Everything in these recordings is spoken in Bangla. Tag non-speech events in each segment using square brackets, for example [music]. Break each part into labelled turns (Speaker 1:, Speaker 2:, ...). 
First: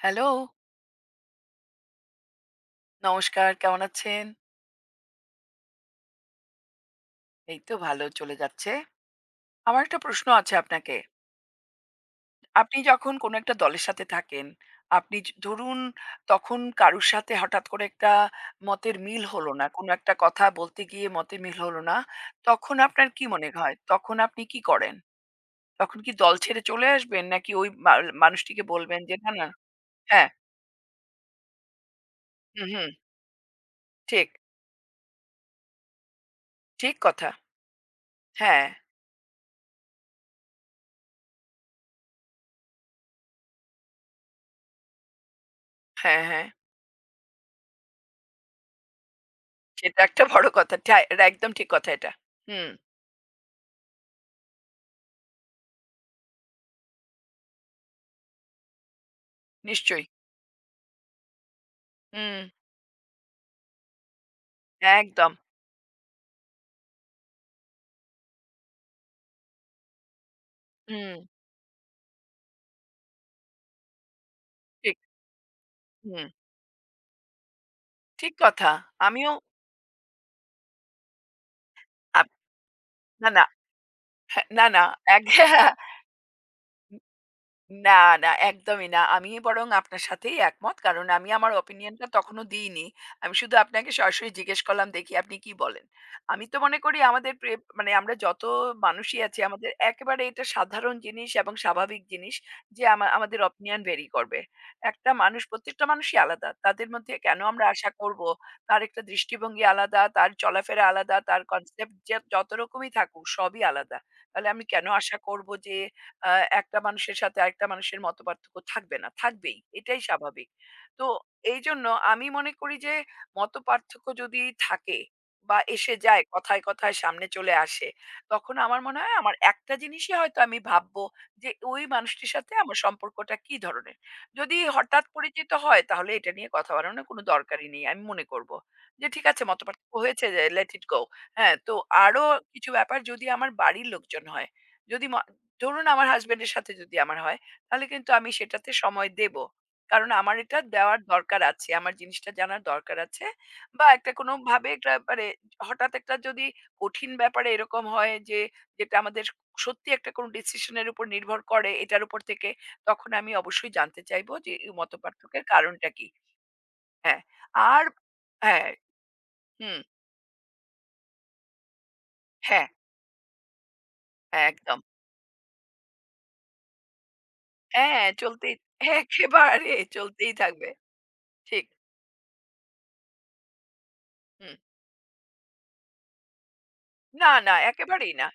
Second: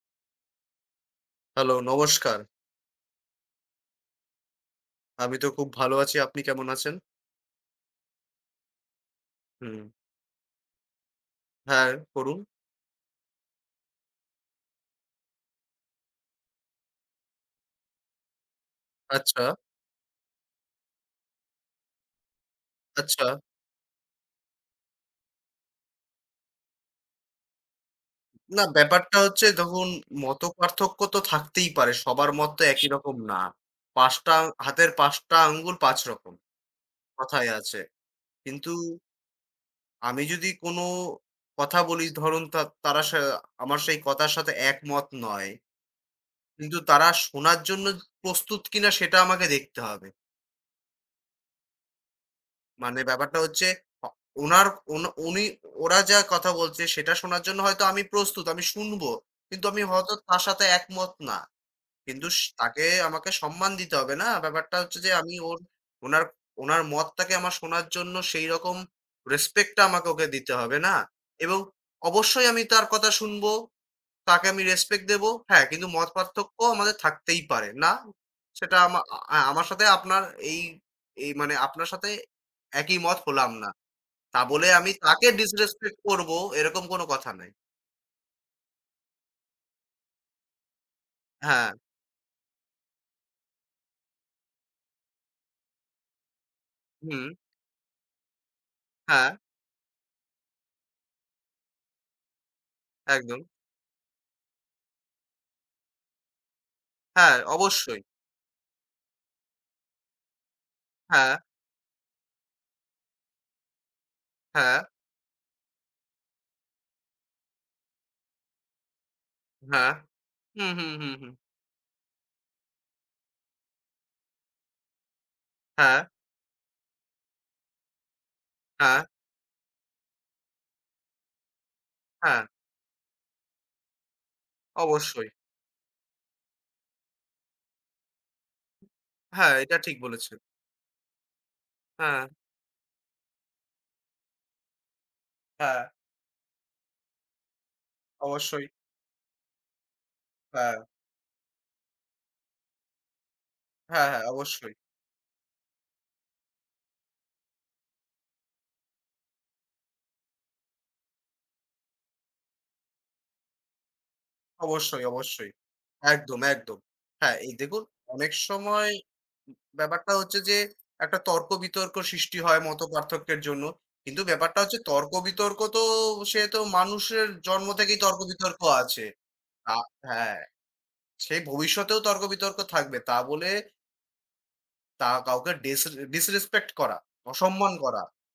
Speaker 1: হ্যালো,
Speaker 2: হ্যালো, নমস্কার।
Speaker 1: নমস্কার। কেমন আছেন?
Speaker 2: আমি তো খুব ভালো আছি। আপনি কেমন আছেন?
Speaker 1: এই তো ভালো চলে যাচ্ছে। আমার
Speaker 2: হুম।
Speaker 1: একটা প্রশ্ন আছে আপনাকে।
Speaker 2: হ্যাঁ, করুন।
Speaker 1: আপনি যখন কোনো একটা দলের সাথে থাকেন, আপনি য ধরুন তখন কারুর সাথে হঠাৎ করে একটা মতের মিল
Speaker 2: আচ্ছা,
Speaker 1: হলো না। কোনো একটা কথা বলতে গিয়ে মতের মিল হলো না। তখন আপনার কি
Speaker 2: আচ্ছা।
Speaker 1: মনে হয়? তখন আপনি কি করেন? তখন কি দল ছেড়ে চলে আসবেন? নাকি ওই মাল
Speaker 2: না,
Speaker 1: মানুষটিকে বলবেন যে
Speaker 2: ব্যাপারটা
Speaker 1: না,
Speaker 2: হচ্ছে
Speaker 1: না
Speaker 2: দেখুন,
Speaker 1: হ্যাঁ,
Speaker 2: মতপার্থক্য তো থাকতেই পারে। সবার মত তো
Speaker 1: হুম,
Speaker 2: একই
Speaker 1: হুম,
Speaker 2: রকম না। ৫
Speaker 1: ঠিক,
Speaker 2: টা হাতের ৫ টা আঙ্গুল ৫ রকম।
Speaker 1: ঠিক কথা।
Speaker 2: কথায় আছে।
Speaker 1: হ্যাঁ,
Speaker 2: কিন্তু আমি যদি কোনো কথা বলি, ধরুন তা তারা সা আমার সেই কথার সাথে একমত নয়।
Speaker 1: হ্যাঁ, হ্যাঁ।
Speaker 2: কিন্তু তারা শোনার জন্য প্রস্তুত কিনা সেটা আমাকে দেখতে
Speaker 1: সেটা
Speaker 2: হবে।
Speaker 1: একটা বড় কথা। একদম ঠিক কথা এটা। হুম।
Speaker 2: মানে ব্যাপারটা হচ্ছে, অ উনার উন উনি ওরা যা কথা বলছে সেটা শোনার জন্য হয়তো আমি প্রস্তুত, আমি শুনবো। কিন্তু আমি
Speaker 1: নিশ্চয়ই।
Speaker 2: হয়তো তার সাথে একমত না। কিন্তু
Speaker 1: হুম,
Speaker 2: তাকে আমাকে সম্মান দিতে হবে না? ব্যাপারটা হচ্ছে যে
Speaker 1: একদম।
Speaker 2: আমি ওর ওনার ওনার মতটাকে আমার শোনার জন্য সেইরকম রেসপেক্ট টা আমাকে ওকে দিতে হবে না?
Speaker 1: হুম,
Speaker 2: এবং অবশ্যই আমি তার কথা শুনবো। তাকে আমি
Speaker 1: ঠিক।
Speaker 2: রেসপেক্ট দেব। হ্যাঁ, কিন্তু মত
Speaker 1: হুম,
Speaker 2: পার্থক্য আমাদের থাকতেই পারে। না,
Speaker 1: ঠিক কথা।
Speaker 2: সেটা আমা
Speaker 1: আমিও
Speaker 2: আ আমার সাথে আপনার এই এই মানে আপনার সাথে
Speaker 1: আপ
Speaker 2: একই মত
Speaker 1: না, না,
Speaker 2: হলাম না। তা
Speaker 1: হ্যাঁ, না,
Speaker 2: বলে
Speaker 1: না,
Speaker 2: আমি
Speaker 1: এক
Speaker 2: তাকে
Speaker 1: [laughs] হ্যাঁ,
Speaker 2: ডিসরেসপেক্ট করব, এরকম কোন কথা নাই।
Speaker 1: না, না একদমই না। আমি বরং আপনার সাথেই একমত। কারণ আমি আমার
Speaker 2: হ্যাঁ,
Speaker 1: ওপিনিয়নটা তখনো দিইনি। আমি শুধু আপনাকে সরাসরি জিজ্ঞেস করলাম দেখি আপনি কি বলেন। আমি তো মনে করি
Speaker 2: হুম,
Speaker 1: আমাদের প্রে মানে আমরা যত মানুষই
Speaker 2: হ্যাঁ,
Speaker 1: আছি আমাদের একেবারে এটা সাধারণ জিনিস এবং স্বাভাবিক জিনিস যে
Speaker 2: একদম।
Speaker 1: আমাদের ওপিনিয়ন ভেরি করবে। একটা মানুষ প্রত্যেকটা মানুষই আলাদা। তাদের মধ্যে
Speaker 2: হ্যাঁ,
Speaker 1: কেন আমরা আশা
Speaker 2: অবশ্যই।
Speaker 1: করব? তার একটা দৃষ্টিভঙ্গি আলাদা, তার চলাফেরা আলাদা,
Speaker 2: হ্যাঁ,
Speaker 1: তার কনসেপ্ট যে যত রকমই থাকুক সবই আলাদা। তাহলে আমি
Speaker 2: হ্যাঁ,
Speaker 1: কেন আশা করব যে আ একটা মানুষের সাথে আরেকটা মানুষের মতপার্থক্য থাকবে না, থাকবেই।
Speaker 2: হ্যাঁ।
Speaker 1: এটাই স্বাভাবিক।
Speaker 2: হুম, হুম,
Speaker 1: তো
Speaker 2: হুম, হুম।
Speaker 1: এইজন্য আমি মনে করি যে মতপার্থক্য যদি থাকে বা এসে
Speaker 2: হ্যাঁ,
Speaker 1: যায় কথায়, কথায় সামনে চলে আসে, তখন আমার মনে
Speaker 2: হ্যাঁ,
Speaker 1: হয় আমার একটা জিনিসই হয়তো আমি ভাববো যে ওই মানুষটির
Speaker 2: হ্যাঁ,
Speaker 1: সাথে আমার সম্পর্কটা কি ধরনের। যদি হঠাৎ
Speaker 2: অবশ্যই।
Speaker 1: পরিচিত হয় তাহলে এটা নিয়ে কথা বাড়ানোর কোনো দরকারই নেই। আমি মনে করব যে ঠিক আছে
Speaker 2: হ্যাঁ, এটা
Speaker 1: মতপার্থক্য
Speaker 2: ঠিক
Speaker 1: হয়েছে
Speaker 2: বলেছেন।
Speaker 1: যে let it go হ্যাঁ, তো
Speaker 2: হ্যাঁ,
Speaker 1: আরো কিছু ব্যাপার যদি আমার বাড়ির লোকজন হয়, যদি ম
Speaker 2: হ্যাঁ,
Speaker 1: ধরুন আমার হাসব্যান্ডের সাথে যদি আমার হয়, তাহলে কিন্তু আমি
Speaker 2: অবশ্যই।
Speaker 1: সেটাতে সময় দেব। কারণ আমার এটা
Speaker 2: হ্যাঁ,
Speaker 1: দেওয়ার দরকার আছে। আমার জিনিসটা জানার দরকার আছে। বা
Speaker 2: হ্যাঁ,
Speaker 1: একটা
Speaker 2: হ্যাঁ,
Speaker 1: কোনোভাবে
Speaker 2: অবশ্যই।
Speaker 1: একটা মানে হঠাৎ একটা যদি কঠিন ব্যাপারে এরকম হয় যে, যেটা আমাদের সত্যি একটা কোনো ডিসিশন এর উপর নির্ভর করে এটার উপর থেকে, তখন আমি অবশ্যই জানতে চাইবো যে এই
Speaker 2: অবশ্যই,
Speaker 1: মতপার্থক্যের
Speaker 2: অবশ্যই।
Speaker 1: কারণটা কি?
Speaker 2: একদম, একদম।
Speaker 1: হ্যাঁ,
Speaker 2: হ্যাঁ, এই দেখুন,
Speaker 1: আর
Speaker 2: অনেক
Speaker 1: হ্যাঁ,
Speaker 2: সময়
Speaker 1: হুম,
Speaker 2: ব্যাপারটা হচ্ছে যে একটা তর্ক বিতর্ক সৃষ্টি হয়
Speaker 1: হ্যাঁ,
Speaker 2: মতপার্থক্যের জন্য। কিন্তু
Speaker 1: হ্যাঁ,
Speaker 2: ব্যাপারটা
Speaker 1: একদম।
Speaker 2: হচ্ছে, তর্ক বিতর্ক তো সে তো মানুষের জন্ম থেকেই
Speaker 1: হ্যাঁ,
Speaker 2: তর্ক
Speaker 1: চলতেই
Speaker 2: বিতর্ক
Speaker 1: [laughs] হ্যাঁ,
Speaker 2: আছে।
Speaker 1: একেবারে
Speaker 2: আ
Speaker 1: চলতেই
Speaker 2: হ্যাঁ,
Speaker 1: থাকবে।
Speaker 2: সেই
Speaker 1: ঠিক,
Speaker 2: ভবিষ্যতেও তর্ক বিতর্ক থাকবে। তা বলে
Speaker 1: হুম।
Speaker 2: তা কাউকে ডিসরেসপেক্ট করা,
Speaker 1: না, না,
Speaker 2: অসম্মান করা,
Speaker 1: একেবারেই না,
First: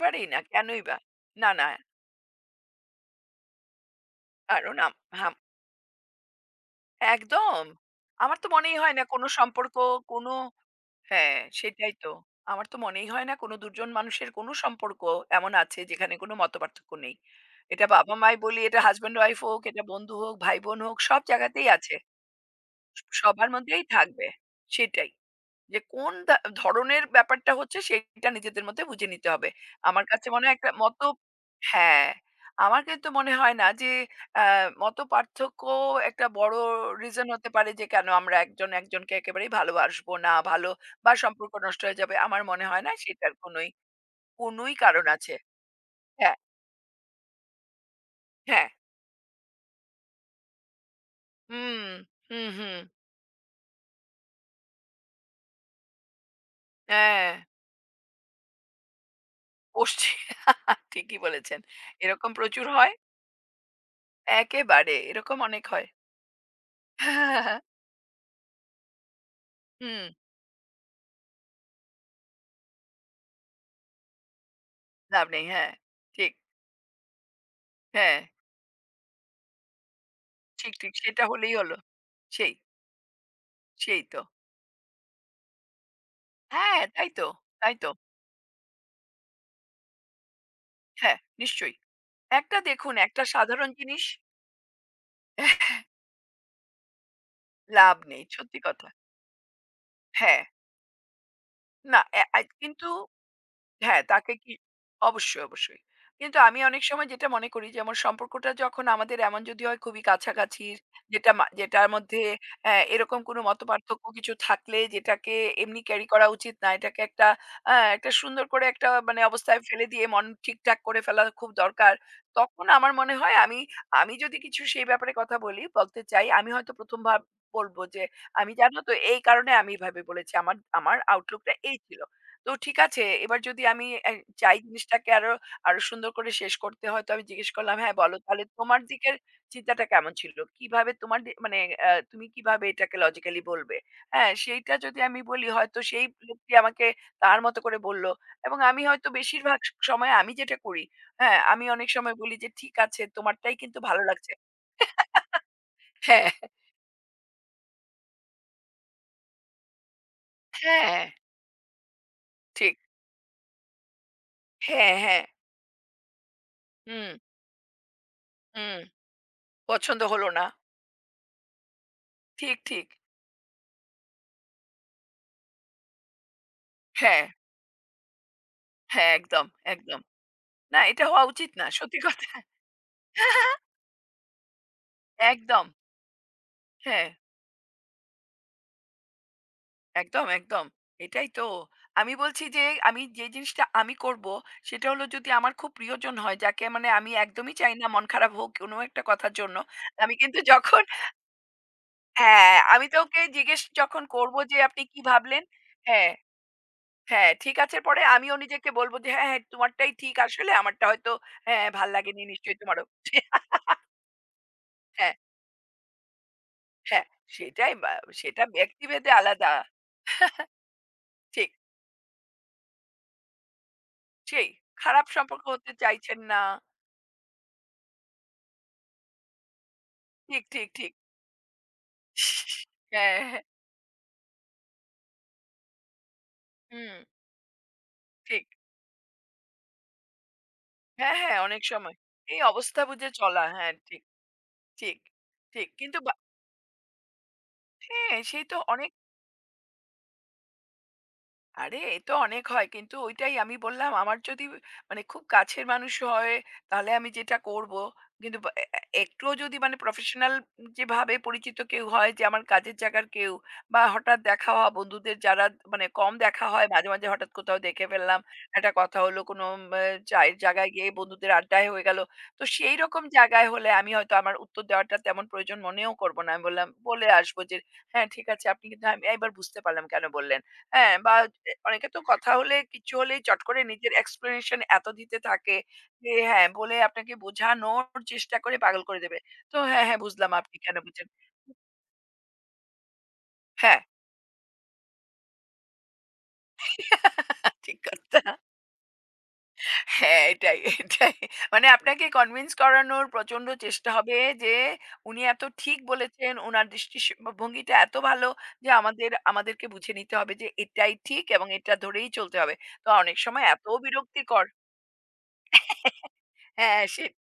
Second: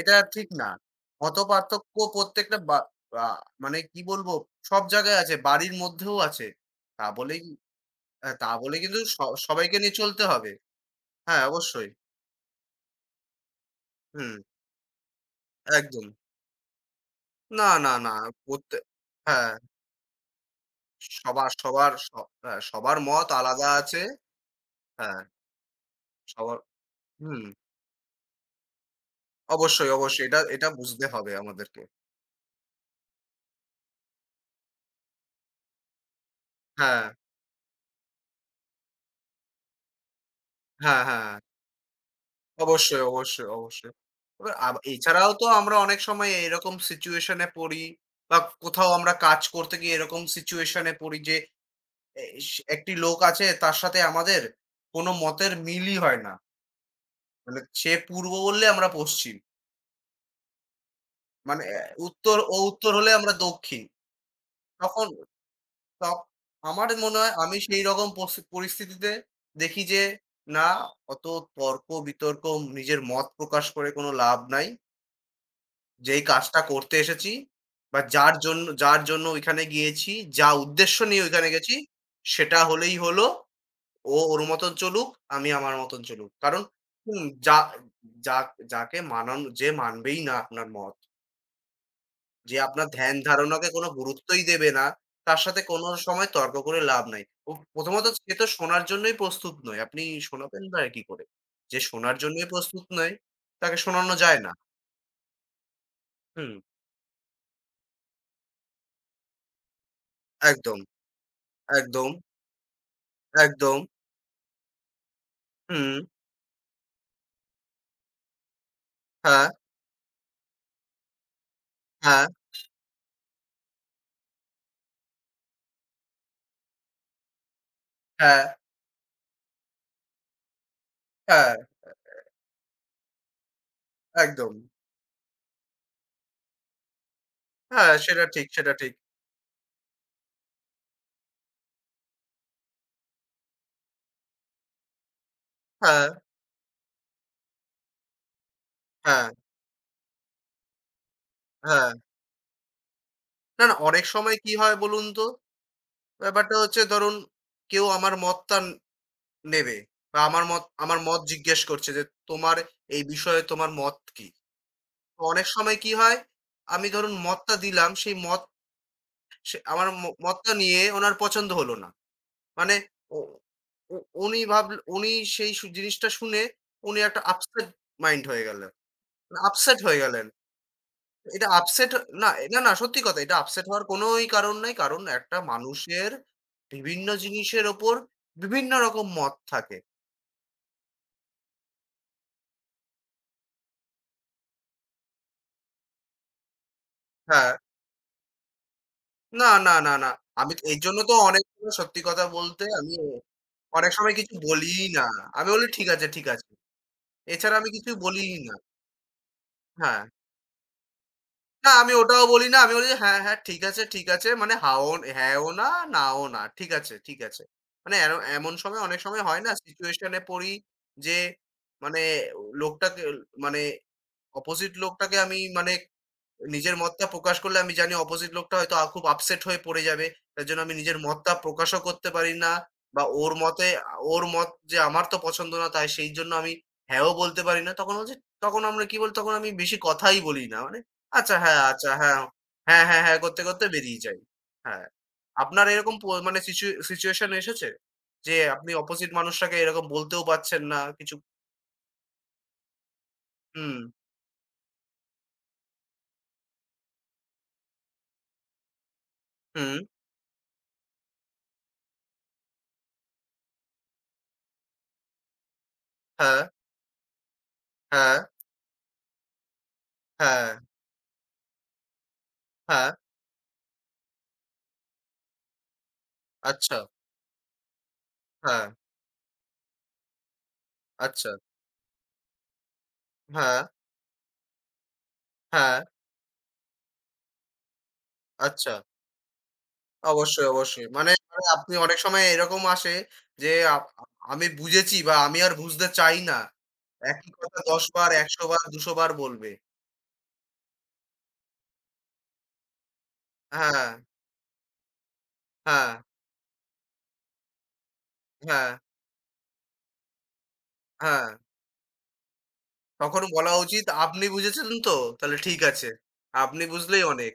Speaker 2: এটা
Speaker 1: না।
Speaker 2: ঠিক না।
Speaker 1: কেনই বা? না, না,
Speaker 2: মতপার্থক্য প্রত্যেকটা বা আ মানে কি বলবো
Speaker 1: কারণ
Speaker 2: সব
Speaker 1: আম
Speaker 2: জায়গায়
Speaker 1: হাম
Speaker 2: আছে, বাড়ির মধ্যেও আছে। তা বলেই
Speaker 1: একদম।
Speaker 2: হ্যাঁ,
Speaker 1: আমার তো
Speaker 2: তা বলে
Speaker 1: মনেই হয়
Speaker 2: কিন্তু
Speaker 1: না কোনো সম্পর্ক
Speaker 2: সবাইকে নিয়ে চলতে
Speaker 1: কোনো
Speaker 2: হবে।
Speaker 1: হ্যাঁ,
Speaker 2: হ্যাঁ, অবশ্যই।
Speaker 1: সেটাই তো। আমার তো মনেই হয় না কোনো ২ জন মানুষের
Speaker 2: হুম,
Speaker 1: কোনো সম্পর্ক এমন আছে
Speaker 2: একদম।
Speaker 1: যেখানে কোনো মতপার্থক্য নেই।
Speaker 2: না,
Speaker 1: এটা
Speaker 2: না, না।
Speaker 1: বাবা-মাই বলি,
Speaker 2: প্রত্যে
Speaker 1: এটা হাসব্যান্ড-ওয়াইফ
Speaker 2: হ্যাঁ,
Speaker 1: হোক, এটা বন্ধু হোক, ভাই-বোন হোক, সব
Speaker 2: সবার
Speaker 1: জায়গাতেই
Speaker 2: সবার
Speaker 1: আছে।
Speaker 2: স হ্যাঁ, সবার মত
Speaker 1: সবার
Speaker 2: আলাদা
Speaker 1: মধ্যেই
Speaker 2: আছে।
Speaker 1: থাকবে। সেটাই।
Speaker 2: হ্যাঁ,
Speaker 1: যে কোন ধা
Speaker 2: সবার
Speaker 1: ধরনের
Speaker 2: হুম,
Speaker 1: ব্যাপারটা হচ্ছে সেইটা নিজেদের মধ্যে বুঝে নিতে হবে।
Speaker 2: অবশ্যই,
Speaker 1: আমার
Speaker 2: অবশ্যই।
Speaker 1: কাছে
Speaker 2: এটা
Speaker 1: মনে হয়
Speaker 2: এটা
Speaker 1: একটা মত
Speaker 2: বুঝতে হবে আমাদেরকে।
Speaker 1: হ্যাঁ, আমার কিন্তু মনে হয় না যে আ মতপার্থক্য একটা বড়
Speaker 2: হ্যাঁ,
Speaker 1: রিজন হতে পারে যে কেন আমরা একজন একজনকে একেবারেই ভালোবাসবো না, ভালো
Speaker 2: হ্যাঁ,
Speaker 1: বা
Speaker 2: হ্যাঁ।
Speaker 1: সম্পর্ক নষ্ট হয়ে যাবে। আমার মনে হয় না
Speaker 2: অবশ্যই,
Speaker 1: সেটার
Speaker 2: অবশ্যই,
Speaker 1: কোনোই,
Speaker 2: অবশ্যই। এবার
Speaker 1: কোনোই
Speaker 2: আব
Speaker 1: কারণ
Speaker 2: এছাড়াও
Speaker 1: আছে।
Speaker 2: তো আমরা অনেক সময়
Speaker 1: হ্যাঁ,
Speaker 2: এরকম সিচুয়েশন এ পড়ি, বা
Speaker 1: হ্যাঁ।
Speaker 2: কোথাও আমরা কাজ করতে গিয়ে এরকম সিচুয়েশন এ পড়ি যে
Speaker 1: হুম,
Speaker 2: এ
Speaker 1: হুম,
Speaker 2: স
Speaker 1: হুম।
Speaker 2: একটি লোক আছে তার সাথে আমাদের কোনো মতের মিলই হয় না।
Speaker 1: হ্যাঁ,
Speaker 2: মানে সে পূর্ব বললে আমরা পশ্চিম।
Speaker 1: পশ্চিম [laughs] ঠিকই বলেছেন।
Speaker 2: মানে অ্যা হ্যাঁ।
Speaker 1: এরকম
Speaker 2: উত্তর
Speaker 1: প্রচুর
Speaker 2: উত্তর
Speaker 1: হয়।
Speaker 2: হলে আমরা দক্ষিণ।
Speaker 1: একেবারে
Speaker 2: তখন
Speaker 1: এরকম অনেক হয়।
Speaker 2: ত আমার মনে হয় আমি
Speaker 1: [laughs]
Speaker 2: সেইরকম পরিস্থিতিতে দেখি যে
Speaker 1: হুম।
Speaker 2: না, অত তর্ক বিতর্ক, নিজের মত প্রকাশ করে কোনো লাভ নাই।
Speaker 1: লাভ নেই। হ্যাঁ,
Speaker 2: যেই
Speaker 1: ঠিক।
Speaker 2: কাজটা করতে এসেছি, বা
Speaker 1: হ্যাঁ,
Speaker 2: যার জন্য ওইখানে গিয়েছি, যা
Speaker 1: ঠিক, ঠিক।
Speaker 2: উদ্দেশ্য নিয়ে
Speaker 1: সেটা
Speaker 2: ওইখানে
Speaker 1: হলেই
Speaker 2: গেছি,
Speaker 1: হলো। সেই,
Speaker 2: সেটা হলেই হলো।
Speaker 1: সেই
Speaker 2: ও
Speaker 1: তো।
Speaker 2: ওর মতন চলুক, আমি আমার মতন চলুক। কারণ
Speaker 1: হ্যাঁ, তাই
Speaker 2: হুম,
Speaker 1: তো,
Speaker 2: যা
Speaker 1: তাই তো।
Speaker 2: যা যাকে মানানো, মানবেই না আপনার মত,
Speaker 1: হ্যাঁ, নিশ্চয়ই।
Speaker 2: যে
Speaker 1: একটা
Speaker 2: আপনার
Speaker 1: দেখুন,
Speaker 2: ধ্যান
Speaker 1: একটা
Speaker 2: ধারণাকে
Speaker 1: সাধারণ
Speaker 2: কোন
Speaker 1: জিনিস
Speaker 2: গুরুত্বই দেবে না, তার সাথে
Speaker 1: [laughs]
Speaker 2: কোনো সময় তর্ক করে লাভ নাই।
Speaker 1: লাভ
Speaker 2: প্রথমত
Speaker 1: নেই।
Speaker 2: সে তো
Speaker 1: সত্যি
Speaker 2: শোনার
Speaker 1: কথা।
Speaker 2: জন্যই প্রস্তুত নয়। আপনি
Speaker 1: হ্যাঁ,
Speaker 2: শোনাবেন না কি করে? যে
Speaker 1: না,
Speaker 2: শোনার
Speaker 1: অ্যা আ
Speaker 2: জন্যই প্রস্তুত
Speaker 1: কিন্তু
Speaker 2: নয়, তাকে
Speaker 1: হ্যাঁ,
Speaker 2: শোনানো
Speaker 1: তাকে
Speaker 2: যায় না।
Speaker 1: কি অবশ্যই, অবশ্যই। কিন্তু
Speaker 2: হুম,
Speaker 1: আমি অনেক সময় যেটা মনে করি যেমন সম্পর্কটা যখন আমাদের এমন যদি হয় খুবই কাছাকাছির
Speaker 2: একদম,
Speaker 1: যেটার
Speaker 2: একদম,
Speaker 1: মধ্যে এরকম কোনো
Speaker 2: একদম।
Speaker 1: মতপার্থক্য কিছু থাকলে যেটাকে এমনি
Speaker 2: হুম,
Speaker 1: ক্যারি করা উচিত না। এটাকে একটা একটা সুন্দর করে একটা মানে
Speaker 2: হ্যাঁ,
Speaker 1: অবস্থায় ফেলে দিয়ে মন ঠিকঠাক করে ফেলা খুব দরকার।
Speaker 2: হ্যাঁ,
Speaker 1: তখন আমার মনে হয় আমি আমি যদি কিছু সেই ব্যাপারে কথা বলি, বলতে চাই আমি হয়তো প্রথম বার বলব যে,
Speaker 2: হ্যাঁ,
Speaker 1: "আমি জানো তো এই কারণে আমি এভাবে বলেছি। আমার আমার আউটলুক
Speaker 2: হ্যাঁ,
Speaker 1: টা এই ছিল।" তো ঠিক আছে। এবার যদি আমি
Speaker 2: একদম।
Speaker 1: চাই জিনিসটাকে আরো, আরো সুন্দর করে শেষ করতে হয়, তো আমি জিজ্ঞেস করলাম,
Speaker 2: হ্যাঁ,
Speaker 1: "হ্যাঁ, বলো
Speaker 2: সেটা
Speaker 1: তাহলে
Speaker 2: ঠিক, সেটা
Speaker 1: তোমার
Speaker 2: ঠিক।
Speaker 1: দিকের চিন্তাটা কেমন ছিল? কিভাবে তোমার দি মানে অ্যা তুমি কিভাবে এটাকে লজিক্যালি বলবে?" হ্যাঁ, সেইটা যদি আমি বলি হয়তো
Speaker 2: হ্যাঁ,
Speaker 1: সেই লোকটি আমাকে তার মতো করে বলল এবং আমি হয়তো
Speaker 2: হ্যাঁ,
Speaker 1: বেশিরভাগ সময় আমি যেটা করি, হ্যাঁ, আমি অনেক
Speaker 2: হ্যাঁ।
Speaker 1: সময় বলি যে, "ঠিক আছে, তোমারটাই
Speaker 2: না, না,
Speaker 1: কিন্তু ভালো
Speaker 2: অনেক
Speaker 1: লাগছে।"
Speaker 2: সময় কি হয় বলুন তো?
Speaker 1: হ্যাঁ,
Speaker 2: ব্যাপারটা হচ্ছে, ধরুন কেউ আমার মতটা নেবে। বা আমার মত,
Speaker 1: হ্যাঁ,
Speaker 2: জিজ্ঞেস করছে যে, "তোমার
Speaker 1: ঠিক।
Speaker 2: এই বিষয়ে তোমার মত কি?"
Speaker 1: হ্যাঁ,
Speaker 2: তো
Speaker 1: হ্যাঁ।
Speaker 2: অনেক সময় কি হয়? আমি
Speaker 1: হুম,
Speaker 2: ধরুন মতটা দিলাম, সেই মত,
Speaker 1: হুম।
Speaker 2: সে আমার
Speaker 1: পছন্দ
Speaker 2: ম
Speaker 1: হলো না।
Speaker 2: মতটা নিয়ে ওনার পছন্দ হলো না।
Speaker 1: ঠিক,
Speaker 2: মানে
Speaker 1: ঠিক।
Speaker 2: ও উ উনি ভাবল, উনি সেই জিনিসটা শুনে উনি একটা
Speaker 1: হ্যাঁ।
Speaker 2: আপসেট মাইন্ড হয়ে গেলেন।
Speaker 1: হ্যাঁ, একদম,
Speaker 2: আপসেট
Speaker 1: একদম।
Speaker 2: হয়ে গেলেন।
Speaker 1: না এটা হওয়া
Speaker 2: এটা
Speaker 1: উচিত না।
Speaker 2: আপসেট
Speaker 1: সত্যি [laughs]
Speaker 2: না,
Speaker 1: কথা।
Speaker 2: না, না, সত্যি কথা। এটা আপসেট হওয়ার কোনোই কারণ নাই। কারণ একটা
Speaker 1: একদম।
Speaker 2: মানুষের
Speaker 1: হ্যাঁ,
Speaker 2: বিভিন্ন জিনিসের ওপর বিভিন্ন রকম মত থাকে।
Speaker 1: একদম, একদম। এটাই তো। আমি বলছি যে আমি যে জিনিসটা করব সেটা হলো যদি আমার খুব প্রিয়জন হয় যাকে মানে আমি
Speaker 2: হ্যাঁ।
Speaker 1: একদমই চাই না মন খারাপ হোক কোনো একটা কথার
Speaker 2: না,
Speaker 1: জন্য।
Speaker 2: না, না, না।
Speaker 1: আমি কিন্তু [laughs]
Speaker 2: আমি তো
Speaker 1: যখন
Speaker 2: এইজন্য তো অনেক সময় সত্যি কথা
Speaker 1: হ্যাঁ,
Speaker 2: বলতে,
Speaker 1: আমি
Speaker 2: আমি
Speaker 1: তো ওকে জিজ্ঞেস
Speaker 2: অনেক
Speaker 1: যখন
Speaker 2: সময় কিছু
Speaker 1: করব যে আপনি
Speaker 2: বলিই
Speaker 1: কি
Speaker 2: না।
Speaker 1: ভাবলেন?
Speaker 2: আমি বলি, "ঠিক আছে,
Speaker 1: হ্যাঁ,
Speaker 2: ঠিক আছে।"
Speaker 1: হ্যাঁ, ঠিক
Speaker 2: এছাড়া আমি
Speaker 1: আছে
Speaker 2: কিছু
Speaker 1: পরে আমিও
Speaker 2: বলিই না।
Speaker 1: নিজেকে বলব যে হ্যাঁ, হ্যাঁ, তোমারটাই
Speaker 2: হ্যাঁ।
Speaker 1: ঠিক আসলে আমারটা হয়তো হ্যাঁ,
Speaker 2: না,
Speaker 1: ভাল
Speaker 2: আমি
Speaker 1: লাগেনি
Speaker 2: ওটাও বলি না।
Speaker 1: নিশ্চয়ই
Speaker 2: আমি
Speaker 1: তোমারও।
Speaker 2: বলি, "হ্যাঁ, হ্যাঁ,
Speaker 1: [laughs]
Speaker 2: ঠিক আছে, ঠিক আছে।" মানে হাও
Speaker 1: হ্যাঁ।
Speaker 2: হ্যাঁও না, নাও না। ঠিক আছে,
Speaker 1: হ্যাঁ,
Speaker 2: ঠিক আছে।
Speaker 1: সেটাই বা
Speaker 2: মানে এর
Speaker 1: সেটা
Speaker 2: এমন সময় অনেক
Speaker 1: ব্যক্তিভেদে
Speaker 2: সময় হয় না,
Speaker 1: আলাদা।
Speaker 2: সিচুয়েশন এ পড়ি যে
Speaker 1: ঠিক,
Speaker 2: মানে লোকটাকে মানে
Speaker 1: সেই।
Speaker 2: অপোজিট
Speaker 1: খারাপ
Speaker 2: লোকটাকে আমি,
Speaker 1: সম্পর্ক হতে
Speaker 2: মানে
Speaker 1: চাইছেন না।
Speaker 2: নিজের মতটা প্রকাশ করলে আমি জানি অপোজিট লোকটা হয়তো খুব আপসেট হয়ে পড়ে যাবে।
Speaker 1: ঠিক,
Speaker 2: তার জন্য
Speaker 1: ঠিক,
Speaker 2: আমি
Speaker 1: ঠিক।
Speaker 2: নিজের মতটা প্রকাশও করতে পারি না, বা
Speaker 1: হ্যাঁ,
Speaker 2: ওর
Speaker 1: হ্যাঁ।
Speaker 2: মতে আ ওর মত যে আমার তো পছন্দ না, তাই সেইজন্য আমি
Speaker 1: হুম,
Speaker 2: হ্যাঁও বলতে পারি না। তখন হচ্ছে
Speaker 1: ঠিক।
Speaker 2: তখন আমরা কি বলি তখন আমি বেশি কথাই বলি না। মানে
Speaker 1: হ্যাঁ,
Speaker 2: আচ্ছা
Speaker 1: হ্যাঁ,
Speaker 2: হ্যাঁ,
Speaker 1: অনেক
Speaker 2: আচ্ছা
Speaker 1: সময়।
Speaker 2: হ্যাঁ,
Speaker 1: এই অবস্থা
Speaker 2: হ্যাঁ, হ্যাঁ,
Speaker 1: বুঝে
Speaker 2: হ্যাঁ করতে,
Speaker 1: চলা।
Speaker 2: করতে
Speaker 1: হ্যাঁ,
Speaker 2: বেরিয়ে
Speaker 1: ঠিক,
Speaker 2: যাই। হ্যাঁ।
Speaker 1: ঠিক,
Speaker 2: আপনার
Speaker 1: ঠিক।
Speaker 2: এরকম
Speaker 1: কিন্তু
Speaker 2: প
Speaker 1: বা
Speaker 2: মানে সিচু সিচুয়েশন এসেছে,
Speaker 1: হ্যাঁ,
Speaker 2: যে
Speaker 1: সেই তো
Speaker 2: আপনি
Speaker 1: অনেক
Speaker 2: অপোজিট মানুষটাকে এরকম বলতেও পারছেন না কিছু?
Speaker 1: আরে এ তো অনেক হয়। কিন্তু ওইটাই আমি
Speaker 2: হুম,
Speaker 1: বললাম আমার যদি মানে খুব কাছের মানুষ হয়, তাহলে আমি যেটা করব। কিন্তু বা এ এ একটুও যদি
Speaker 2: হুম,
Speaker 1: মানে প্রফেশনাল যেভাবে পরিচিত কেউ হয় যে আমার কাজের জায়গার কেউ বা হঠাৎ দেখা হওয়া বন্ধুদের যারা মানে কম
Speaker 2: হ্যাঁ,
Speaker 1: দেখা হয় মাঝে, মাঝে হঠাৎ কোথাও দেখে
Speaker 2: হ্যাঁ,
Speaker 1: ফেললাম। একটা কথা হলো কোনো আ চায়ের
Speaker 2: হ্যাঁ,
Speaker 1: জায়গায় গিয়ে বন্ধুদের আড্ডায় হয়ে গেল। তো সেই
Speaker 2: হ্যাঁ,
Speaker 1: রকম জায়গায় হলে আমি হয়তো আমার উত্তর দেওয়াটা তেমন প্রয়োজন মনেও করব না। আমি বললাম
Speaker 2: আচ্ছা,
Speaker 1: বলে আসবো যে, "হ্যাঁ ঠিক আছে
Speaker 2: হ্যাঁ।
Speaker 1: আপনি কিন্তু" আমি এবার বুঝতে পারলাম কেন বললেন। হ্যাঁ, বা
Speaker 2: আচ্ছা।
Speaker 1: এ অনেকে তো কথা হলে কিছু হলেই চট
Speaker 2: হ্যাঁ,
Speaker 1: করে নিজের explanation এত দিতে থাকে
Speaker 2: হ্যাঁ,
Speaker 1: যে হ্যাঁ, বলে আপনাকে বোঝানোর চেষ্টা করে
Speaker 2: আচ্ছা।
Speaker 1: পাগল করে দেবে। তো হ্যাঁ, হ্যাঁ, বুঝলাম
Speaker 2: অবশ্যই,
Speaker 1: আপনি কেন
Speaker 2: অবশ্যই।
Speaker 1: বুঝেন।
Speaker 2: মানে মানে আপনি অনেক সময় এরকম আসে যে,
Speaker 1: হ্যাঁ,
Speaker 2: আপ আমি বুঝেছি, বা আমি আর বুঝতে চাই না। একই
Speaker 1: [laughs]
Speaker 2: কথা
Speaker 1: ঠিক
Speaker 2: ১০ বার,
Speaker 1: কথা।
Speaker 2: ১০০ বার, ২০০ বার বলবে।
Speaker 1: হ্যাঁ, এটাই, এটাই। মানে আপনাকে convince করানোর প্রচন্ড
Speaker 2: হ্যাঁ,
Speaker 1: চেষ্টা হবে যে উনি এত ঠিক
Speaker 2: হ্যাঁ,
Speaker 1: বলেছেন, উনার দৃষ্টি স ভঙ্গিটা এত ভালো
Speaker 2: হ্যাঁ,
Speaker 1: যে আমাদেরকে বুঝে নিতে হবে যে এটাই ঠিক
Speaker 2: হ্যাঁ।
Speaker 1: এবং এটা ধরেই চলতে হবে। তো অনেক
Speaker 2: তখন
Speaker 1: সময়
Speaker 2: বলা
Speaker 1: এত
Speaker 2: উচিত, আপনি
Speaker 1: বিরক্তিকর
Speaker 2: বুঝেছেন তো? তাহলে ঠিক আছে।
Speaker 1: [laughs]
Speaker 2: আপনি
Speaker 1: হ্যাঁ,
Speaker 2: বুঝলেই অনেক।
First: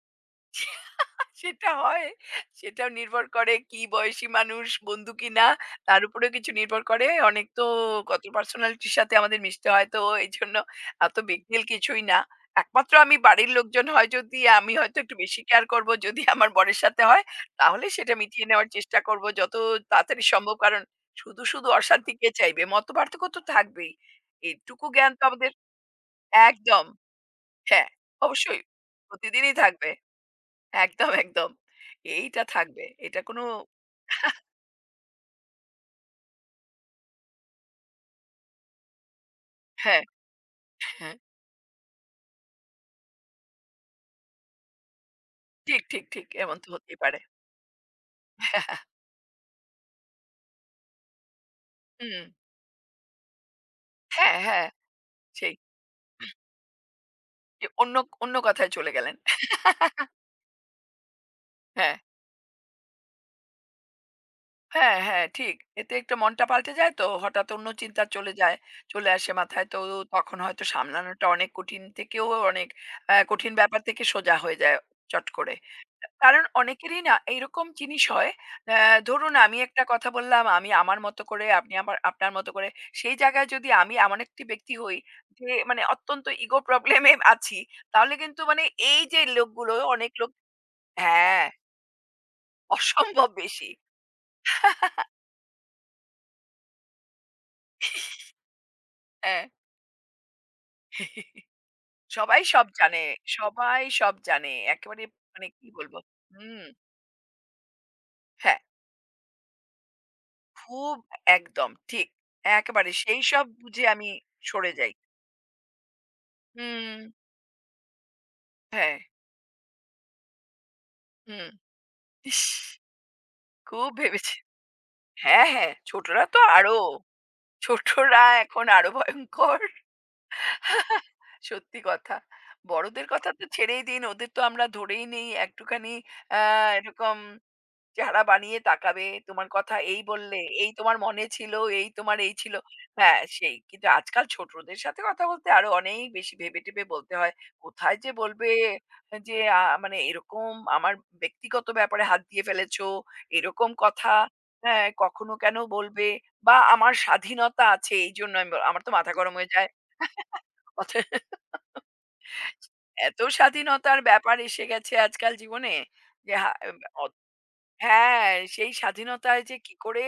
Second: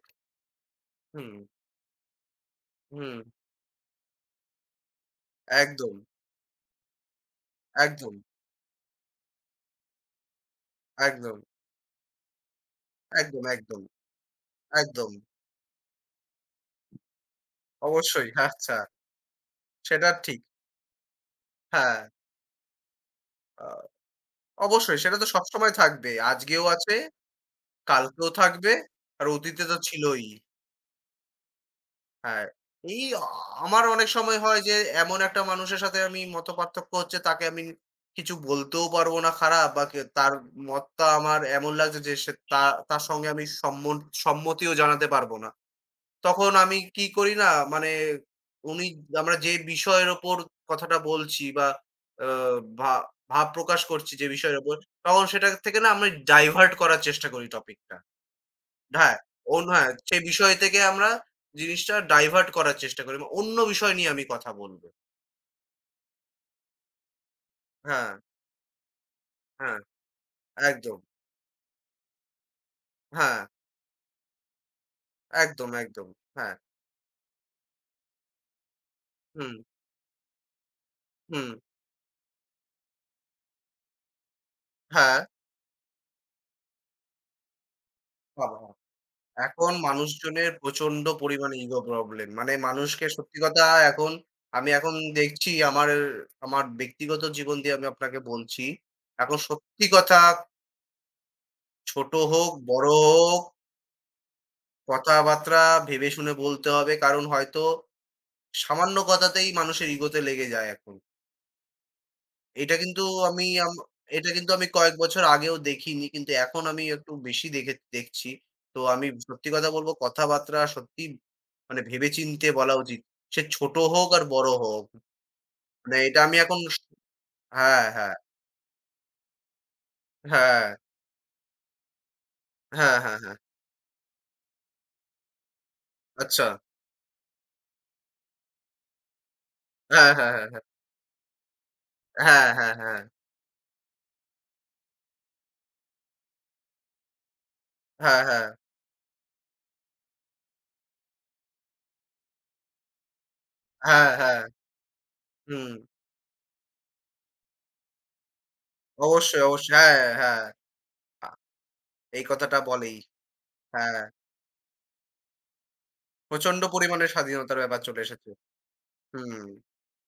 Speaker 2: হুম,
Speaker 1: সেটা হয়। সেটাও
Speaker 2: হুম।
Speaker 1: নির্ভর করে কি বয়সী মানুষ, বন্ধু কিনা
Speaker 2: একদম,
Speaker 1: তার উপরেও কিছু নির্ভর করে। অনেক তো
Speaker 2: একদম,
Speaker 1: কত পার্সোনালিটির সাথে আমাদের মিশতে হয়। তো এইজন্য এত
Speaker 2: একদম,
Speaker 1: বিগ ডিল কিছুই না। একমাত্র আমি
Speaker 2: একদম,
Speaker 1: বাড়ির
Speaker 2: একদম,
Speaker 1: লোকজন হয় যদি আমি হয়তো
Speaker 2: একদম।
Speaker 1: একটু বেশি কেয়ার করব যদি আমার বরের সাথে হয়, তাহলে সেটা
Speaker 2: অবশ্যই।
Speaker 1: মিটিয়ে নেওয়ার
Speaker 2: আচ্ছা,
Speaker 1: চেষ্টা করব যত
Speaker 2: সেটা
Speaker 1: তাড়াতাড়ি
Speaker 2: ঠিক।
Speaker 1: সম্ভব। কারণ শুধু
Speaker 2: হ্যাঁ।
Speaker 1: অশান্তি কে চাইবে? মতপার্থক্য তো
Speaker 2: আ
Speaker 1: থাকবেই। এটুকু
Speaker 2: অবশ্যই,
Speaker 1: জ্ঞান
Speaker 2: সেটা
Speaker 1: তো
Speaker 2: তো
Speaker 1: আমাদের
Speaker 2: সবসময় থাকবে। আজকেও
Speaker 1: একদম।
Speaker 2: আছে,
Speaker 1: হ্যাঁ,
Speaker 2: কালকেও
Speaker 1: অবশ্যই।
Speaker 2: থাকবে, আর
Speaker 1: প্রতিদিনই
Speaker 2: অতীতে তো
Speaker 1: থাকবে।
Speaker 2: ছিলই।
Speaker 1: একদম, একদম। এইটা
Speaker 2: হ্যাঁ,
Speaker 1: থাকবে।
Speaker 2: এই
Speaker 1: এটা
Speaker 2: আ
Speaker 1: কোনো
Speaker 2: আমার অনেক সময় হয় যে এমন একটা মানুষের সাথে আমি মতপার্থক্য হচ্ছে, তাকে আমি কিছু বলতেও পারবো না খারাপ, বা কে
Speaker 1: হ্যাঁ,
Speaker 2: তার মতটা
Speaker 1: হ্যাঁ।
Speaker 2: আমার এমন লাগছে যে সে তা তার সঙ্গে আমি সম্মতিও জানাতে পারব না।
Speaker 1: ঠিক, ঠিক, ঠিক।
Speaker 2: তখন
Speaker 1: এমন তো
Speaker 2: আমি
Speaker 1: হতেই
Speaker 2: কি
Speaker 1: পারে।
Speaker 2: করি না মানে উনি
Speaker 1: [laughs]
Speaker 2: আমরা যে বিষয়ের ওপর কথাটা বলছি, বা
Speaker 1: হুম।
Speaker 2: আ ভা ভাব প্রকাশ করছি যে
Speaker 1: হ্যাঁ,
Speaker 2: বিষয়ের
Speaker 1: হ্যাঁ।
Speaker 2: উপর, তখন সেটা
Speaker 1: সেই
Speaker 2: থেকে না আমি ডাইভার্ট করার চেষ্টা করি
Speaker 1: যে অন্য
Speaker 2: টপিকটা।
Speaker 1: অন্য কথায় চলে গেলেন।
Speaker 2: হ্যাঁ, হ্যাঁ,
Speaker 1: [laughs]
Speaker 2: সেই বিষয় থেকে আমরা জিনিসটা
Speaker 1: হ্যাঁ।
Speaker 2: ডাইভার্ট করার চেষ্টা করি। মানে অন্য বিষয় নিয়ে আমি কথা বলব।
Speaker 1: হ্যাঁ, হ্যাঁ, ঠিক। এতে একটু মনটা পাল্টে যায় তো, হঠাৎ অন্য চিন্তা
Speaker 2: হ্যাঁ,
Speaker 1: চলে যায়, চলে আসে মাথায়।
Speaker 2: হ্যাঁ,
Speaker 1: তো তখন হয়তো
Speaker 2: একদম।
Speaker 1: সামলানোটা অনেক কঠিন থেকেও অনেক
Speaker 2: হ্যাঁ,
Speaker 1: কঠিন ব্যাপার থেকে সোজা হয়ে যায় চট করে।
Speaker 2: একদম, একদম।
Speaker 1: কারণ
Speaker 2: হ্যাঁ,
Speaker 1: অনেকেরই না এইরকম জিনিস হয়, অ্যা ধরুন
Speaker 2: হুম,
Speaker 1: আমি একটা কথা বললাম, আমি আমার মতো করে,
Speaker 2: হুম,
Speaker 1: আপনি আমার আপনার মতো করে। সেই জায়গায় যদি আমি এমন একটি ব্যক্তি হই
Speaker 2: হ্যাঁ,
Speaker 1: যে মানে অত্যন্ত ইগো প্রবলেম এ আছি, তাহলে কিন্তু
Speaker 2: পাবো।
Speaker 1: মানে এই যে
Speaker 2: এখন
Speaker 1: লোকগুলো, অনেক লোক
Speaker 2: মানুষজনের প্রচন্ড
Speaker 1: হ্যাঁ,
Speaker 2: পরিমাণে ইগো প্রবলেম। মানে মানুষকে
Speaker 1: অসম্ভব
Speaker 2: সত্যি কথা,
Speaker 1: বেশি।
Speaker 2: এখন আমি এখন
Speaker 1: [laughs]
Speaker 2: দেখছি আমার, আমার ব্যক্তিগত জীবন দিয়ে আমি আপনাকে বলছি। এখন সত্যি কথা,
Speaker 1: হ্যাঁ।
Speaker 2: ছোট
Speaker 1: সবাই
Speaker 2: হোক,
Speaker 1: সব
Speaker 2: বড়
Speaker 1: জানে,
Speaker 2: হোক,
Speaker 1: সবাই সব জানে। একেবারে মানে
Speaker 2: কথাবার্তা
Speaker 1: কি বলবো?
Speaker 2: ভেবে শুনে
Speaker 1: হুম,
Speaker 2: বলতে হবে। কারণ হয়তো
Speaker 1: হ্যাঁ,
Speaker 2: সামান্য কথাতেই মানুষের ইগোতে লেগে যায় এখন।
Speaker 1: খুব একদম ঠিক।
Speaker 2: এটা
Speaker 1: একেবারে
Speaker 2: কিন্তু,
Speaker 1: সেই
Speaker 2: আমি
Speaker 1: সব
Speaker 2: আম
Speaker 1: বুঝে আমি
Speaker 2: এটা কিন্তু আমি
Speaker 1: সরে যাই।
Speaker 2: কয়েক বছর আগেও দেখিনি। কিন্তু এখন আমি
Speaker 1: হুম,
Speaker 2: একটু বেশি দেখে দেখছি। তো
Speaker 1: হ্যাঁ,
Speaker 2: আমি সত্যি কথা বলব, কথাবার্তা সত্যিই
Speaker 1: হুম।
Speaker 2: মানে
Speaker 1: ইস!
Speaker 2: ভেবেচিন্তে বলা উচিত। সে ছোট
Speaker 1: খুব
Speaker 2: হোক আর
Speaker 1: ভেবেছি।
Speaker 2: বড় হোক।
Speaker 1: হ্যাঁ, হ্যাঁ,
Speaker 2: মানে এটা
Speaker 1: ছোটরা
Speaker 2: আমি
Speaker 1: তো
Speaker 2: এখন
Speaker 1: আরো।
Speaker 2: হ্যাঁ, হ্যাঁ,
Speaker 1: ছোটরা এখন আরো ভয়ংকর।
Speaker 2: হ্যাঁ,
Speaker 1: সত্যি কথা।
Speaker 2: হ্যাঁ,
Speaker 1: বড়দের
Speaker 2: হ্যাঁ,
Speaker 1: কথা
Speaker 2: হ্যাঁ।
Speaker 1: তো ছেড়েই দিন। ওদের তো আমরা ধরেই নেই একটুখানি আ
Speaker 2: আচ্ছা।
Speaker 1: এরকম চেহারা বানিয়ে তাকাবে, তোমার কথা এই
Speaker 2: হ্যাঁ, হ্যাঁ,
Speaker 1: বললে,
Speaker 2: হ্যাঁ, হ্যাঁ।
Speaker 1: এই তোমার মনে ছিল, এই তোমার এই
Speaker 2: হ্যাঁ,
Speaker 1: ছিল।
Speaker 2: হ্যাঁ, হ্যাঁ, হ্যাঁ,
Speaker 1: হ্যাঁ, সেই। কিন্তু আজকাল ছোটদের সাথে কথা বলতে আরো অনেক বেশি ভেবে-টেবে বলতে হয়। কোথায় যে
Speaker 2: হ্যাঁ, হ্যাঁ।
Speaker 1: বলবে যে মানে এরকম আমার ব্যক্তিগত ব্যাপারে হাত দিয়ে ফেলেছো, এরকম
Speaker 2: হ্যাঁ,
Speaker 1: কথা,
Speaker 2: হ্যাঁ,
Speaker 1: হ্যাঁ, কখনো কেন
Speaker 2: হুম।
Speaker 1: বলবে বা আমার স্বাধীনতা আছে এইজন্য আমি বল আমার তো মাথা গরম
Speaker 2: অবশ্যই,
Speaker 1: হয়ে যায়।
Speaker 2: অবশ্যই। হ্যাঁ, হ্যাঁ।
Speaker 1: অথ
Speaker 2: আ এই কথাটা বলেই।
Speaker 1: এত স্বাধীনতার
Speaker 2: হ্যাঁ।
Speaker 1: ব্যাপার এসে গেছে আজকাল জীবনে যে হা
Speaker 2: প্রচন্ড পরিমাণে স্বাধীনতার ব্যাপার চলে
Speaker 1: হ্যাঁ,
Speaker 2: এসেছে।
Speaker 1: সেই
Speaker 2: হুম।
Speaker 1: স্বাধীনতায় যে কি করে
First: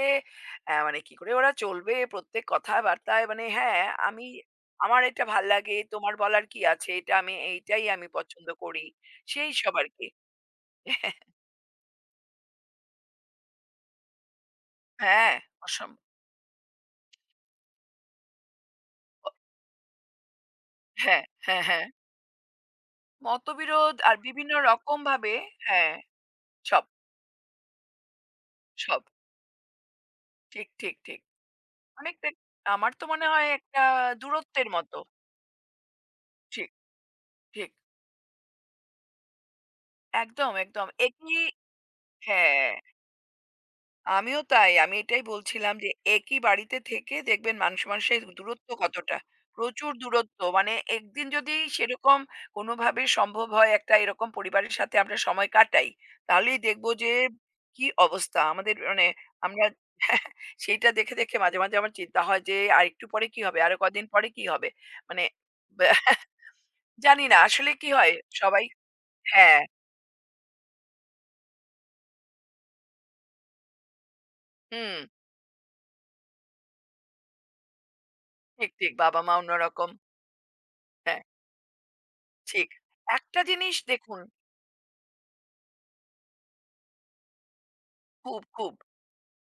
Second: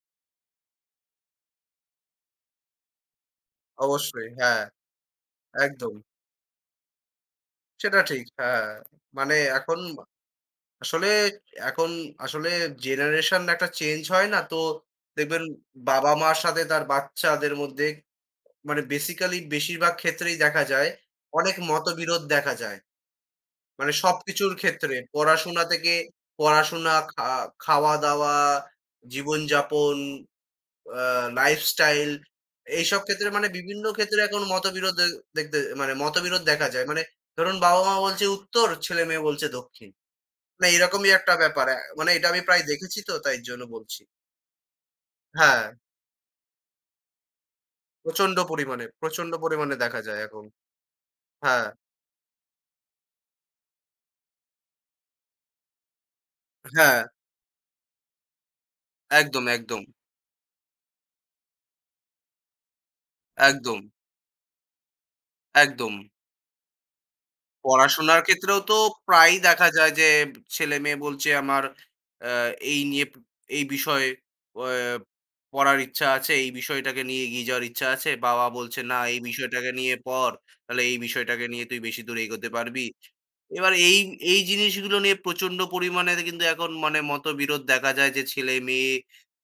Speaker 1: মানে কি করে ওরা চলবে প্রত্যেক কথাবার্তায় মানে হ্যাঁ, আমি
Speaker 2: অবশ্যই। হ্যাঁ।
Speaker 1: আমার এটা ভাল লাগে,
Speaker 2: একদম।
Speaker 1: তোমার বলার কি আছে? এটা আমি এইটাই
Speaker 2: সেটা
Speaker 1: আমি
Speaker 2: ঠিক।
Speaker 1: পছন্দ
Speaker 2: হ্যাঁ।
Speaker 1: করি।
Speaker 2: মানে
Speaker 1: সেই সব
Speaker 2: এখন
Speaker 1: আরকি।
Speaker 2: আসলে
Speaker 1: [laughs]
Speaker 2: এখন আসলে জেনারেশন একটা চেঞ্জ হয় না? তো
Speaker 1: হ্যাঁ,
Speaker 2: দেখবেন
Speaker 1: অসম
Speaker 2: বাবা-মার সাথে তার বাচ্চাদের মধ্যে, মানে
Speaker 1: অ
Speaker 2: বেসিক্যালি বেশিরভাগ ক্ষেত্রেই দেখা যায়
Speaker 1: হ্যাঁ,
Speaker 2: অনেক
Speaker 1: হ্যাঁ, হ্যাঁ।
Speaker 2: মতবিরোধ দেখা যায়। মানে
Speaker 1: মতবিরোধ আর
Speaker 2: সবকিছুর
Speaker 1: বিভিন্ন
Speaker 2: ক্ষেত্রে
Speaker 1: রকমভাবে
Speaker 2: পড়াশোনা থেকে,
Speaker 1: হ্যাঁ, সব,
Speaker 2: পড়াশোনা, খা খাওয়া-দাওয়া,
Speaker 1: সব।
Speaker 2: জীবনযাপন,
Speaker 1: ঠিক, ঠিক,
Speaker 2: আ
Speaker 1: ঠিক।
Speaker 2: লাইফস্টাইল,
Speaker 1: অনেকটা আমার
Speaker 2: এইসব
Speaker 1: তো মনে
Speaker 2: ক্ষেত্রে
Speaker 1: হয়
Speaker 2: মানে
Speaker 1: একটা
Speaker 2: বিভিন্ন ক্ষেত্রে এখন
Speaker 1: দূরত্বের
Speaker 2: মতবিরোধ
Speaker 1: মতো।
Speaker 2: দে দেখতে মানে মতবিরোধ দেখা
Speaker 1: ঠিক,
Speaker 2: যায়। মানে ধরুন
Speaker 1: ঠিক।
Speaker 2: বাবা-মা বলছে উত্তর, ছেলে-মেয়ে বলছে দক্ষিণ।
Speaker 1: একদম,
Speaker 2: মানে
Speaker 1: একদম।
Speaker 2: এরকমই একটা
Speaker 1: একই
Speaker 2: ব্যাপার। মানে এটা আমি প্রায়
Speaker 1: হ্যাঁ।
Speaker 2: দেখেছি তো তাই জন্য বলছি।
Speaker 1: আমিও তাই। আমি এটাই
Speaker 2: হ্যাঁ,
Speaker 1: বলছিলাম যে একই বাড়িতে থেকে দেখবেন মানুষ, মানুষের
Speaker 2: প্রচন্ড
Speaker 1: দূরত্ব
Speaker 2: পরিমাণে,
Speaker 1: কতটা।
Speaker 2: প্রচন্ড পরিমাণে
Speaker 1: প্রচুর
Speaker 2: দেখা যায়
Speaker 1: দূরত্ব।
Speaker 2: এখন।
Speaker 1: মানে একদিন যদি
Speaker 2: হ্যাঁ,
Speaker 1: সেরকম কোনোভাবে সম্ভব হয় একটা এরকম পরিবারের সাথে আমরা সময় কাটাই, তাহলেই দেখব
Speaker 2: হ্যাঁ,
Speaker 1: যে কি অবস্থা আমাদের মানে
Speaker 2: একদম,
Speaker 1: আমরা
Speaker 2: একদম,
Speaker 1: [laughs] সেইটা দেখে, দেখে মাঝে, মাঝে আমার চিন্তা হয় যে আরেকটু পরে কি হবে? আরো
Speaker 2: একদম,
Speaker 1: কদিন পরে কি হবে? মানে ব্যা
Speaker 2: একদম।
Speaker 1: [laughs] জানি না আসলে কি হয়
Speaker 2: পড়াশোনার ক্ষেত্রেও
Speaker 1: সবাই
Speaker 2: তো প্রায়ই
Speaker 1: হ্যাঁ,
Speaker 2: দেখা যায় যে, ছেলেমেয়ে বলছে আমার আ এই নিয়ে প- এই বিষয়ে অ্যা
Speaker 1: হুম,
Speaker 2: পড়ার ইচ্ছা আছে, এই বিষয়টাকে নিয়ে এগিয়ে যাওয়ার ইচ্ছা আছে। বাবা
Speaker 1: ঠিক,
Speaker 2: বলছে,
Speaker 1: ঠিক।
Speaker 2: "না, এই
Speaker 1: বাবা-মা
Speaker 2: বিষয়টাকে
Speaker 1: অন্যরকম।
Speaker 2: নিয়ে পড়। তাহলে এই
Speaker 1: হ্যাঁ,
Speaker 2: বিষয়টাকে নিয়ে তুই বেশি দূর এগোতে
Speaker 1: ঠিক।
Speaker 2: পারবি।"
Speaker 1: একটা
Speaker 2: এবার
Speaker 1: জিনিস দেখুন
Speaker 2: এই জিনিসগুলো নিয়ে প্রচন্ড পরিমাণে কিন্তু এখন মানে মতবিরোধ দেখা যায় যে,
Speaker 1: খুব, খুব
Speaker 2: ছেলে-মেয়ে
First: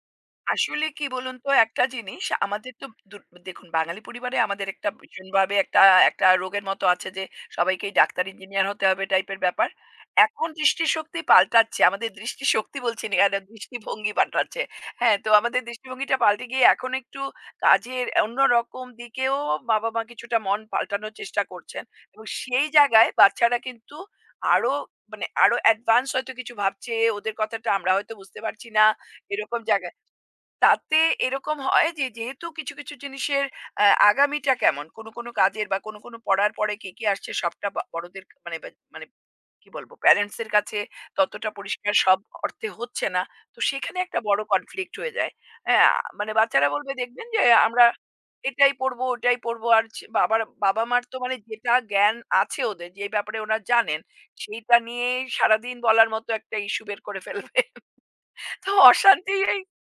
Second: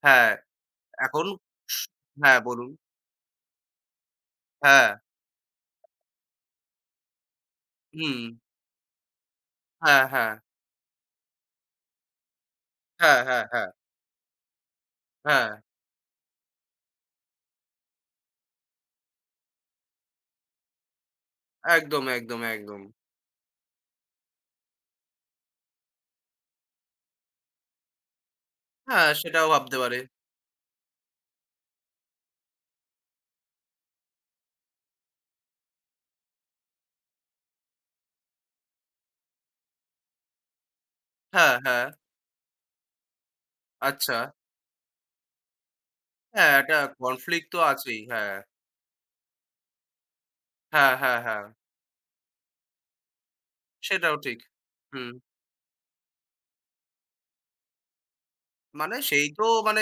Speaker 2: হ্যাঁ,
Speaker 1: আসলে কি
Speaker 2: এখন
Speaker 1: বলুন তো
Speaker 2: স
Speaker 1: একটা জিনিস
Speaker 2: হ্যাঁ, বলুন।
Speaker 1: আমাদের তো দু দেখুন বাঙালি পরিবারে আমাদের
Speaker 2: হ্যাঁ,
Speaker 1: একটা ভীষণভাবে একটা একটা রোগের মতো আছে যে সবাইকেই
Speaker 2: হুম।
Speaker 1: ডাক্তার ইঞ্জিনিয়ার হতে হবে টাইপের ব্যাপার।
Speaker 2: হ্যাঁ, হ্যাঁ।
Speaker 1: এখন দৃষ্টিশক্তি পাল্টাচ্ছে। আমাদের দৃষ্টিশক্তি বলছি না
Speaker 2: হ্যাঁ,
Speaker 1: এটা
Speaker 2: হ্যাঁ, হ্যাঁ,
Speaker 1: দৃষ্টিভঙ্গি পাল্টাচ্ছে। হ্যাঁ, তো
Speaker 2: হ্যাঁ।
Speaker 1: আমাদের দৃষ্টিভঙ্গিটা পাল্টে গিয়ে এখন একটু কাজের অন্যরকম দিকেও বাবা-মা কিছুটা মন পাল্টানোর চেষ্টা করছেন
Speaker 2: একদম,
Speaker 1: এবং
Speaker 2: একদম,
Speaker 1: সেই
Speaker 2: একদম।
Speaker 1: জায়গায় বাচ্চারা কিন্তু আরো মানে আরো অ্যাডভান্স হয়তো কিছু ভাবছে। ওদের কথাটা আমরা হয়তো বুঝতে পারছি না।
Speaker 2: হ্যাঁ, সেটাও
Speaker 1: এরকম
Speaker 2: ভাবতে
Speaker 1: জায়গায়
Speaker 2: পারি।
Speaker 1: তাতে এরকম হয় যে যেহেতু কিছু জিনিসের আ আগামীটা কেমন, কোনো কাজের বা কোনো পড়ার পরে কি, কি আসছে সবটা বা বড়দের কা- মানে বা মানে কি বলব প্যারেন্টস এর কাছে ততটা
Speaker 2: হ্যাঁ, হ্যাঁ।
Speaker 1: পরিষ্কার সব অর্থে হচ্ছে না। তো সেখানে
Speaker 2: আচ্ছা।
Speaker 1: একটা বড় কনফ্লিক্ট হয়ে যায়। হ্যাঁ, মানে
Speaker 2: হ্যাঁ,
Speaker 1: বাচ্চারা
Speaker 2: একটা
Speaker 1: বলবে দেখবেন যে
Speaker 2: কনফ্লিক্ট তো
Speaker 1: আমরা
Speaker 2: আছেই। হ্যাঁ।
Speaker 1: এটাই পড়বো, ওটাই পড়বো আর ছে বাবার
Speaker 2: হ্যাঁ,
Speaker 1: বাবা-মার তো
Speaker 2: হ্যাঁ,
Speaker 1: মানে
Speaker 2: হ্যাঁ।
Speaker 1: যেটা জ্ঞান আছে ওদের যে ব্যাপারে ওরা জানেন,
Speaker 2: সেটাও ঠিক।
Speaker 1: সেইটা
Speaker 2: হুম।
Speaker 1: নিয়েই সারাদিন বলার মতো একটা ইস্যু বের করে ফেলবে। [laughs] তো
Speaker 2: মানে সেই
Speaker 1: অশান্তি
Speaker 2: তো,
Speaker 1: এই
Speaker 2: মানে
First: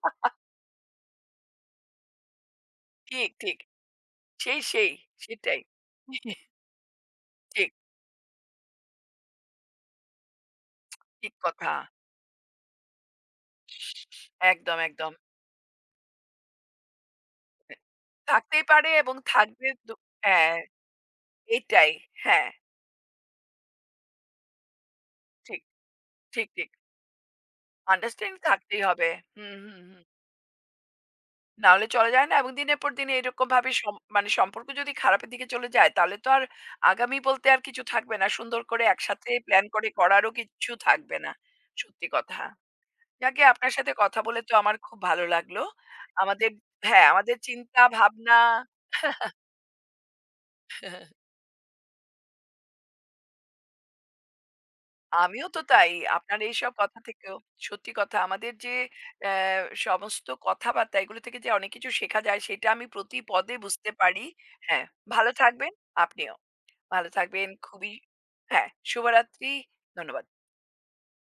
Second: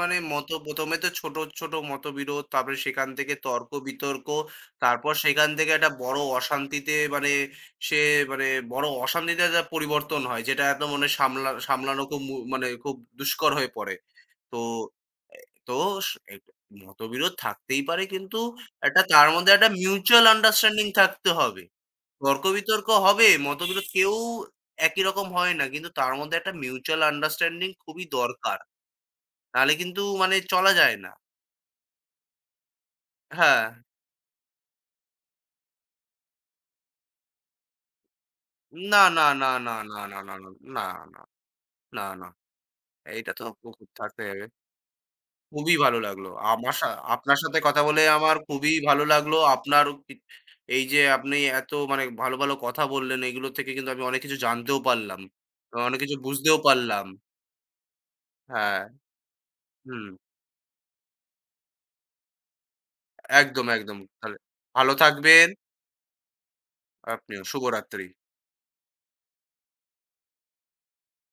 Speaker 2: মানে মত ১ম এ তো ছোট, ছোট মতবিরোধ, তারপরে সেখান
Speaker 1: ঠিক,
Speaker 2: থেকে
Speaker 1: ঠিক।
Speaker 2: তর্ক-বিতর্ক,
Speaker 1: সেই, সেই,
Speaker 2: তারপর সেখান
Speaker 1: সেটাই।
Speaker 2: থেকে একটা বড়
Speaker 1: [laughs]
Speaker 2: অশান্তিতে মানে,
Speaker 1: ঠিক,
Speaker 2: সে মানে বড় অশান্তিতে একটা পরিবর্তন হয়। যেটা একদম মানে
Speaker 1: ঠিক কথা।
Speaker 2: সামলানো খুব মানে খুব দুষ্কর হয়ে পড়ে। তো
Speaker 1: একদম, একদম।
Speaker 2: এ তো স এক মতবিরোধ
Speaker 1: হ্যাঁ।
Speaker 2: থাকতেই পারে, কিন্তু
Speaker 1: থাকতেই পারে এবং
Speaker 2: তার মধ্যে একটা
Speaker 1: থাকবে দু
Speaker 2: মিউচুয়াল
Speaker 1: হ্যাঁ,
Speaker 2: আন্ডারস্ট্যান্ডিং থাকতে হবে।
Speaker 1: এইটাই। হ্যাঁ,
Speaker 2: তর্ক-বিতর্ক হবে, মতবিরোধ, কেউ একই রকম হয়
Speaker 1: ঠিক,
Speaker 2: না। কিন্তু তার মধ্যে
Speaker 1: ঠিক,
Speaker 2: একটা
Speaker 1: ঠিক।
Speaker 2: মিউচুয়াল আন্ডারস্ট্যান্ডিং খুবই
Speaker 1: আন্ডারস্ট্যান্ডিং
Speaker 2: দরকার।
Speaker 1: থাকতেই হবে। হুম,
Speaker 2: নাহলে
Speaker 1: হুম, হুম।
Speaker 2: কিন্তু মানে চলা যায় না।
Speaker 1: না হলে চলা যায় না এবং দিনের পর দিন
Speaker 2: হ্যাঁ।
Speaker 1: এরকমভাবে সম মানে সম্পর্ক যদি খারাপের দিকে চলে যায় তাহলে তো আর আগামী বলতে আর কিছু থাকবে না। সুন্দর করে
Speaker 2: না, না,
Speaker 1: একসাথে
Speaker 2: না,
Speaker 1: প্ল্যান
Speaker 2: না,
Speaker 1: করে
Speaker 2: না, না,
Speaker 1: করারও
Speaker 2: না, না, না,
Speaker 1: কিছু
Speaker 2: না,
Speaker 1: থাকবে
Speaker 2: না,
Speaker 1: না।
Speaker 2: না,
Speaker 1: সত্যি
Speaker 2: না।
Speaker 1: কথা।
Speaker 2: এইটা
Speaker 1: যাকে
Speaker 2: তো
Speaker 1: আপনার সাথে কথা
Speaker 2: থাকতে
Speaker 1: বলে তো আমার খুব ভালো লাগলো।
Speaker 2: খুবই ভালো লাগলো।
Speaker 1: আমাদের
Speaker 2: আমার সা
Speaker 1: হ্যাঁ, আমাদের
Speaker 2: আপনার সাথে কথা
Speaker 1: চিন্তা
Speaker 2: বলে
Speaker 1: ভাবনা
Speaker 2: আমার খুবই ভালো
Speaker 1: [laughs]
Speaker 2: লাগলো। আপনার পি এই যে আপনি এত মানে ভালো, ভালো কথা বললেন, এগুলো থেকে কিন্তু আমি অনেক কিছু জানতেও পারলাম।
Speaker 1: আমিও তো তাই।
Speaker 2: অনেক কিছু
Speaker 1: আপনার
Speaker 2: বুঝতেও
Speaker 1: এইসব কথা
Speaker 2: পারলাম।
Speaker 1: থেকেও সত্যি কথা আমাদের যে
Speaker 2: হ্যাঁ,
Speaker 1: অ্যা
Speaker 2: হুম।
Speaker 1: সমস্ত কথাবার্তা এগুলো থেকে যে অনেক কিছু শেখা যায় সেটা আমি প্রতি পদে
Speaker 2: একদম,
Speaker 1: বুঝতে
Speaker 2: একদম।
Speaker 1: পারি।
Speaker 2: তাহলে
Speaker 1: হ্যাঁ,
Speaker 2: ভালো
Speaker 1: ভালো
Speaker 2: থাকবেন,
Speaker 1: থাকবেন। আপনিও ভালো
Speaker 2: আপনিও।
Speaker 1: থাকবেন। খুবই
Speaker 2: শুভরাত্রি।
Speaker 1: হ্যাঁ, শুভরাত্রি। ধন্যবাদ।